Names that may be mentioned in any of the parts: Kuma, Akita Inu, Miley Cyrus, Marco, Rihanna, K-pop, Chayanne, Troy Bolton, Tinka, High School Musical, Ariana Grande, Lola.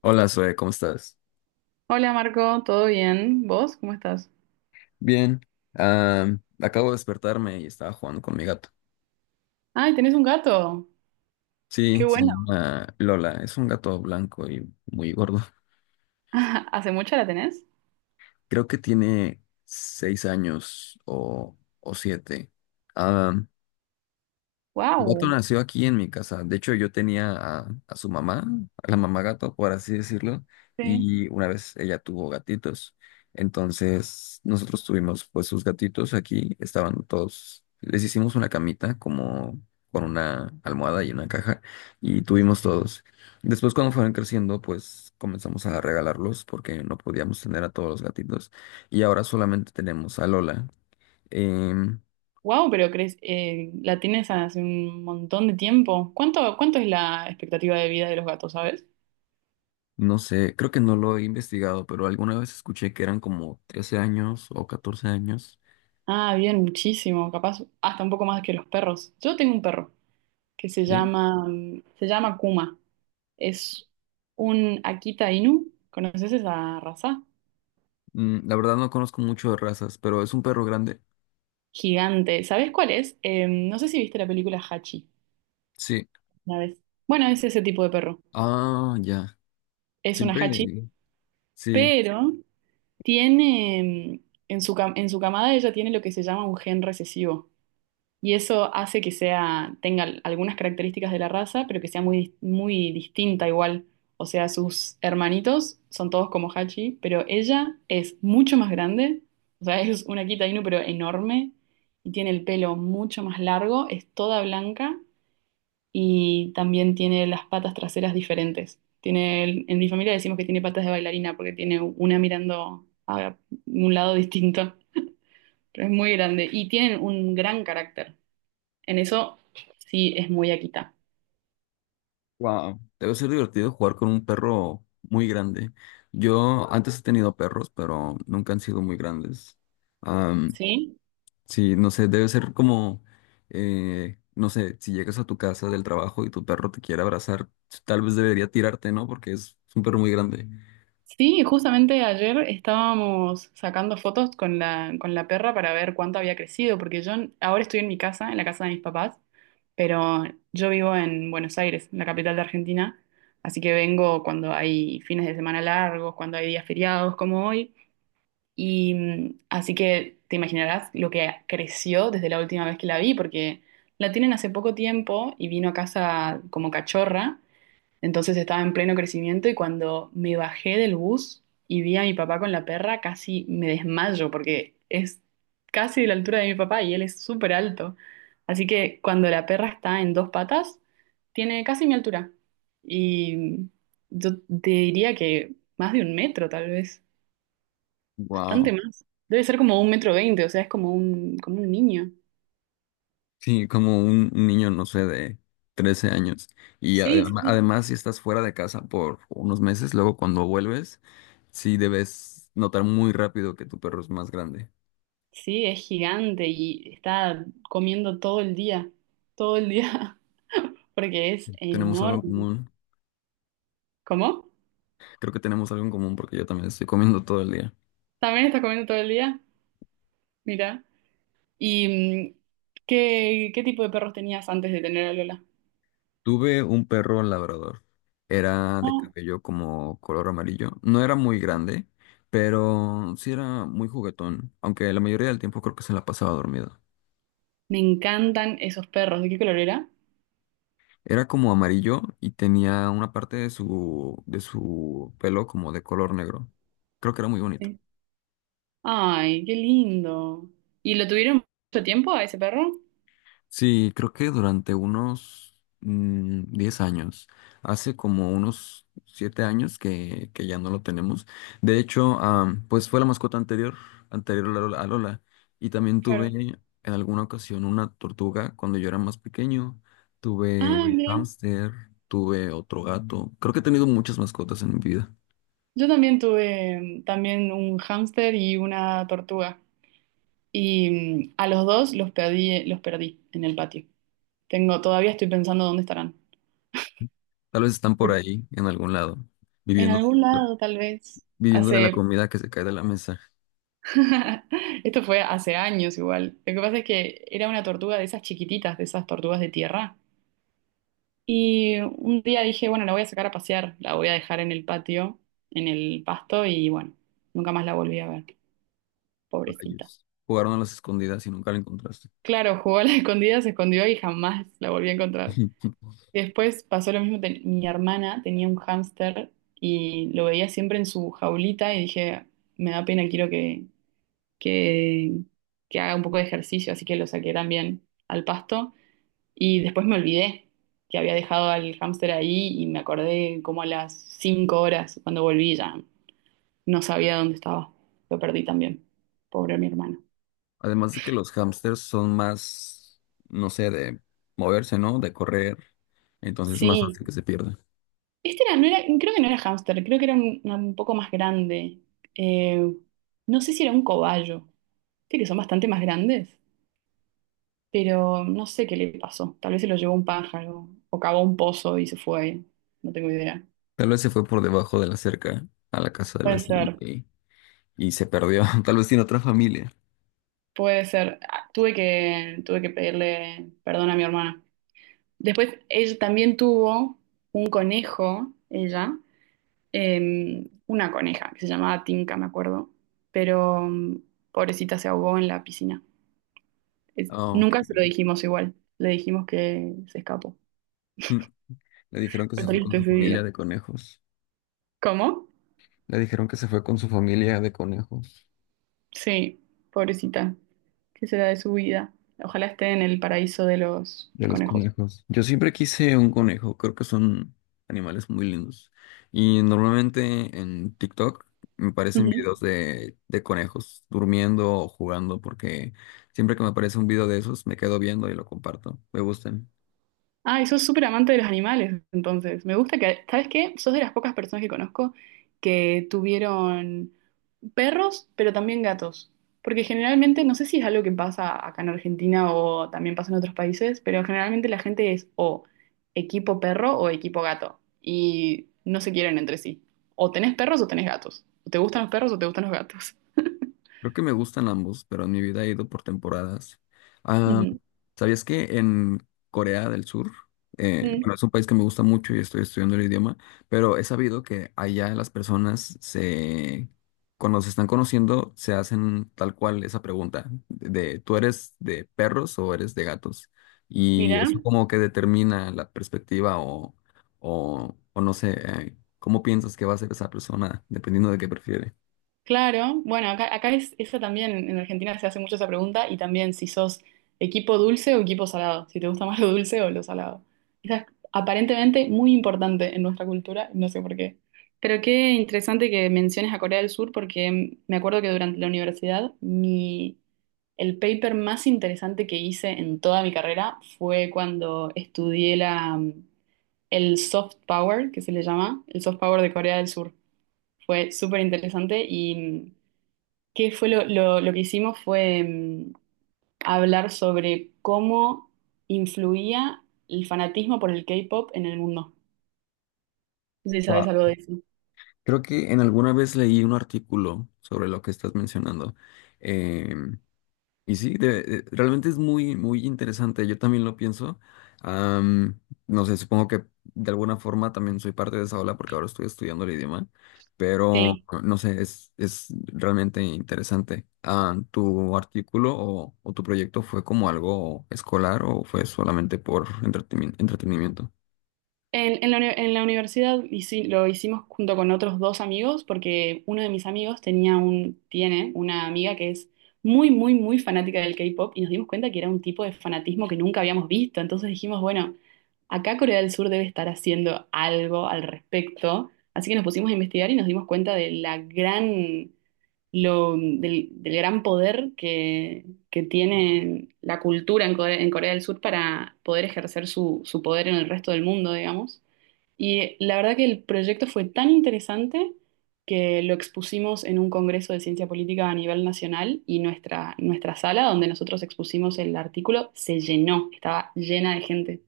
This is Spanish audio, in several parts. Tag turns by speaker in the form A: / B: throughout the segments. A: Hola, Zoe, ¿cómo estás?
B: Hola Marco, ¿todo bien? ¿Vos? ¿Cómo estás?
A: Bien, acabo de despertarme y estaba jugando con mi gato.
B: Ay, tenés un gato.
A: Sí,
B: Qué
A: se
B: bueno.
A: llama Lola, es un gato blanco y muy gordo.
B: ¿Hace mucho la tenés?
A: Creo que tiene seis años o siete. Mi gato
B: Wow.
A: nació aquí en mi casa. De hecho, yo tenía a su mamá, a la mamá gato, por así decirlo,
B: Sí.
A: y una vez ella tuvo gatitos. Entonces, nosotros tuvimos pues sus gatitos aquí, estaban todos, les hicimos una camita como con una almohada y una caja, y tuvimos todos. Después, cuando fueron creciendo, pues comenzamos a regalarlos porque no podíamos tener a todos los gatitos, y ahora solamente tenemos a Lola. Em,
B: Wow, pero crees, la tienes hace un montón de tiempo. ¿Cuánto es la expectativa de vida de los gatos, sabes?
A: No sé, creo que no lo he investigado, pero alguna vez escuché que eran como 13 años o 14 años.
B: Ah, bien, muchísimo, capaz hasta un poco más que los perros. Yo tengo un perro que
A: Sí.
B: se llama Kuma. Es un Akita Inu. ¿Conoces esa raza?
A: Mm, la verdad no conozco mucho de razas, pero es un perro grande.
B: Gigante. ¿Sabes cuál es? No sé si viste la película Hachi.
A: Sí.
B: Una vez. Bueno, es ese tipo de perro.
A: Ah, ya.
B: Es una
A: Siempre.
B: hachi,
A: Sí.
B: pero tiene en su camada ella tiene lo que se llama un gen recesivo y eso hace que sea tenga algunas características de la raza, pero que sea muy distinta igual. O sea, sus hermanitos son todos como hachi, pero ella es mucho más grande, o sea, es una Kita Inu pero enorme y tiene el pelo mucho más largo, es toda blanca y también tiene las patas traseras diferentes. Tiene, en mi familia decimos que tiene patas de bailarina porque tiene una mirando a un lado distinto, pero es muy grande y tienen un gran carácter. En eso sí es muy Akita.
A: Wow. Debe ser divertido jugar con un perro muy grande. Yo antes he tenido perros, pero nunca han sido muy grandes.
B: ¿Sí?
A: Sí, no sé, debe ser como, no sé, si llegas a tu casa del trabajo y tu perro te quiere abrazar, tal vez debería tirarte, ¿no? Porque es un perro muy grande.
B: Sí, justamente ayer estábamos sacando fotos con con la perra para ver cuánto había crecido, porque yo ahora estoy en mi casa, en la casa de mis papás, pero yo vivo en Buenos Aires, en la capital de Argentina, así que vengo cuando hay fines de semana largos, cuando hay días feriados como hoy, y así que te imaginarás lo que creció desde la última vez que la vi, porque la tienen hace poco tiempo y vino a casa como cachorra. Entonces estaba en pleno crecimiento y cuando me bajé del bus y vi a mi papá con la perra, casi me desmayo porque es casi de la altura de mi papá y él es súper alto. Así que cuando la perra está en dos patas, tiene casi mi altura. Y yo te diría que más de un metro, tal vez, bastante
A: Wow.
B: más. Debe ser como 1,20 m, o sea, es como como un niño.
A: Sí, como un niño, no sé, de 13 años. Y
B: Sí, sí.
A: además, si estás fuera de casa por unos meses, luego cuando vuelves, sí debes notar muy rápido que tu perro es más grande.
B: Sí, es gigante y está comiendo todo el día, todo el día, porque es
A: Tenemos algo en
B: enorme.
A: común.
B: ¿Cómo?
A: Creo que tenemos algo en común porque yo también estoy comiendo todo el día.
B: ¿También estás comiendo todo el día? Mira. ¿Y mm, qué tipo de perros tenías antes de tener a Lola?
A: Tuve un perro labrador. Era de
B: Oh,
A: cabello como color amarillo. No era muy grande, pero sí era muy juguetón, aunque la mayoría del tiempo creo que se la pasaba dormido.
B: me encantan esos perros. ¿De qué color era?
A: Era como amarillo y tenía una parte de su pelo como de color negro. Creo que era muy bonito.
B: Sí. Ay, qué lindo. ¿Y lo tuvieron mucho tiempo a ese perro?
A: Sí, creo que durante unos 10 años, hace como unos 7 años que ya no lo tenemos. De hecho, pues fue la mascota anterior, anterior a Lola, a Lola. Y también tuve
B: Claro.
A: en alguna ocasión una tortuga cuando yo era más pequeño. Tuve
B: Ah,
A: un
B: mira.
A: hámster, tuve otro gato. Creo que he tenido muchas mascotas en mi vida.
B: Yo también tuve también un hámster y una tortuga. Y a los dos los perdí en el patio. Tengo, todavía estoy pensando dónde estarán.
A: Tal vez están por ahí, en algún lado,
B: En
A: viviendo,
B: algún lado, tal vez.
A: viviendo de la
B: Hace.
A: comida que se cae de la mesa.
B: Esto fue hace años igual. Lo que pasa es que era una tortuga de esas chiquititas, de esas tortugas de tierra. Y un día dije, bueno, la voy a sacar a pasear, la voy a dejar en el patio, en el pasto, y bueno, nunca más la volví a ver. Pobrecita.
A: Rayos. Jugaron a las escondidas y nunca la encontraste.
B: Claro, jugó a la escondida, se escondió y jamás la volví a encontrar. Después pasó lo mismo, mi hermana tenía un hámster y lo veía siempre en su jaulita y dije, me da pena, quiero que, que haga un poco de ejercicio, así que lo saqué también al pasto. Y después me olvidé que había dejado al hámster ahí y me acordé como a las 5 horas cuando volví ya no sabía dónde estaba. Lo perdí también. Pobre mi hermano.
A: Además de que los hámsters son más, no sé, de moverse, ¿no? De correr. Entonces es más
B: Sí,
A: fácil que se pierda.
B: este era, no era, creo que no era hámster, creo que era un poco más grande. Eh, no sé si era un cobayo, viste que son bastante más grandes, pero no sé qué le pasó. Tal vez se lo llevó un pájaro o cavó un pozo y se fue, no tengo idea.
A: Tal vez se fue por debajo de la cerca a la casa del
B: Puede
A: vecino
B: ser,
A: y se perdió. Tal vez tiene otra familia.
B: puede ser. Ah, tuve que, tuve que pedirle perdón a mi hermana. Después, ella también tuvo un conejo, ella, una coneja que se llamaba Tinka, me acuerdo, pero pobrecita se ahogó en la piscina.
A: Ah, ok.
B: Nunca se lo dijimos igual, le dijimos que se escapó.
A: Mm. Le dijeron que
B: Fue
A: se fue con
B: triste
A: su
B: ese
A: familia
B: día.
A: de conejos.
B: ¿Cómo?
A: Le dijeron que se fue con su familia de conejos.
B: Sí, pobrecita. ¿Qué será de su vida? Ojalá esté en el paraíso de los
A: De los
B: conejos.
A: conejos. Yo siempre quise un conejo, creo que son animales muy lindos. Y normalmente en TikTok me aparecen videos de conejos durmiendo o jugando, porque siempre que me aparece un video de esos me quedo viendo y lo comparto. Me gustan.
B: Ay, sos súper amante de los animales, entonces. Me gusta que, ¿sabes qué? Sos de las pocas personas que conozco que tuvieron perros, pero también gatos. Porque generalmente, no sé si es algo que pasa acá en Argentina o también pasa en otros países, pero generalmente la gente es o equipo perro o equipo gato. Y no se quieren entre sí. O tenés perros o tenés gatos. O te gustan los perros o te gustan los gatos.
A: Creo que me gustan ambos, pero en mi vida he ido por temporadas. Ah,
B: Ujú.
A: ¿sabías que en Corea del Sur,
B: Mm.
A: bueno, es un país que me gusta mucho y estoy estudiando el idioma, pero he sabido que allá las personas se, cuando se están conociendo, se hacen tal cual esa pregunta de, ¿tú eres de perros o eres de gatos? Y
B: Mirá.
A: eso como que determina la perspectiva o no sé, cómo piensas que va a ser esa persona, dependiendo de qué prefiere.
B: Claro, bueno, acá es eso también, en Argentina se hace mucho esa pregunta y también si sos equipo dulce o equipo salado, si te gusta más lo dulce o lo salado. Esa es aparentemente muy importante en nuestra cultura, no sé por qué. Pero qué interesante que menciones a Corea del Sur porque me acuerdo que durante la universidad mi, el paper más interesante que hice en toda mi carrera fue cuando estudié la, el soft power, que se le llama, el soft power de Corea del Sur. Fue súper interesante y... ¿qué fue lo que hicimos fue hablar sobre cómo influía el fanatismo por el K-pop en el mundo? No sé si sabes algo de eso.
A: Creo que en alguna vez leí un artículo sobre lo que estás mencionando. Em, y sí, realmente es muy, muy interesante. Yo también lo pienso. Am, no sé, supongo que de alguna forma también soy parte de esa ola porque ahora estoy estudiando el idioma. Pero
B: Sí.
A: no sé, es realmente interesante. Ah, ¿tu artículo o tu proyecto fue como algo escolar o fue solamente por entretenimiento?
B: En la, en la universidad lo hicimos junto con otros dos amigos porque uno de mis amigos tenía un, tiene una amiga que es muy, muy, muy fanática del K-pop y nos dimos cuenta que era un tipo de fanatismo que nunca habíamos visto. Entonces dijimos, bueno, acá Corea del Sur debe estar haciendo algo al respecto. Así que nos pusimos a investigar y nos dimos cuenta de la gran, lo, del gran poder que tienen la cultura en en Corea del Sur para poder ejercer su, su poder en el resto del mundo, digamos. Y la verdad que el proyecto fue tan interesante que lo expusimos en un congreso de ciencia política a nivel nacional y nuestra sala donde nosotros expusimos el artículo se llenó, estaba llena de gente,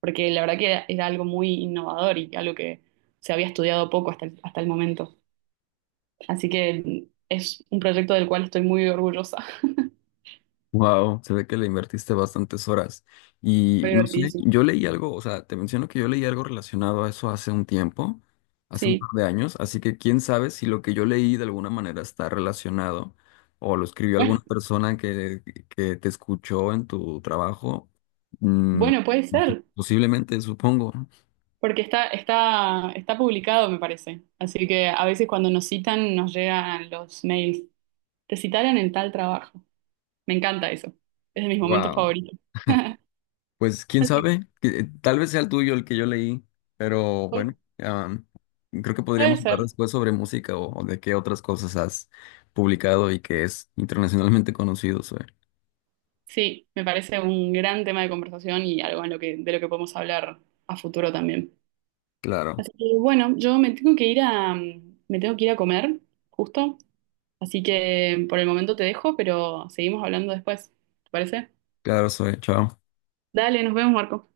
B: porque la verdad que era, era algo muy innovador y algo que se había estudiado poco hasta hasta el momento. Así que es un proyecto del cual estoy muy orgullosa.
A: Wow, se ve que le invertiste bastantes horas. Y
B: Fue
A: no sé,
B: divertidísimo.
A: yo leí algo, o sea, te menciono que yo leí algo relacionado a eso hace un tiempo, hace un
B: Sí.
A: par de años, así que quién sabe si lo que yo leí de alguna manera está relacionado o lo escribió alguna persona que te escuchó en tu trabajo. Mm,
B: Bueno, puede
A: no sé,
B: ser,
A: posiblemente, supongo.
B: porque está publicado, me parece. Así que a veces cuando nos citan nos llegan los mails. Te citaron en tal trabajo. Me encanta eso. Es de mis momentos
A: Wow.
B: favoritos.
A: Pues quién
B: Así que
A: sabe, tal vez sea el tuyo el que yo leí, pero
B: pu-
A: bueno, creo que
B: puede
A: podríamos hablar
B: ser.
A: después sobre música o de qué otras cosas has publicado y que es internacionalmente conocido, Zoe.
B: Sí, me parece un gran tema de conversación y algo en lo que, de lo que podemos hablar a futuro también.
A: Claro,
B: Así que bueno, yo me tengo que ir a, me tengo que ir a comer, justo. Así que por el momento te dejo, pero seguimos hablando después. ¿Te parece?
A: claro, Zoe, chao.
B: Dale, nos vemos, Marco.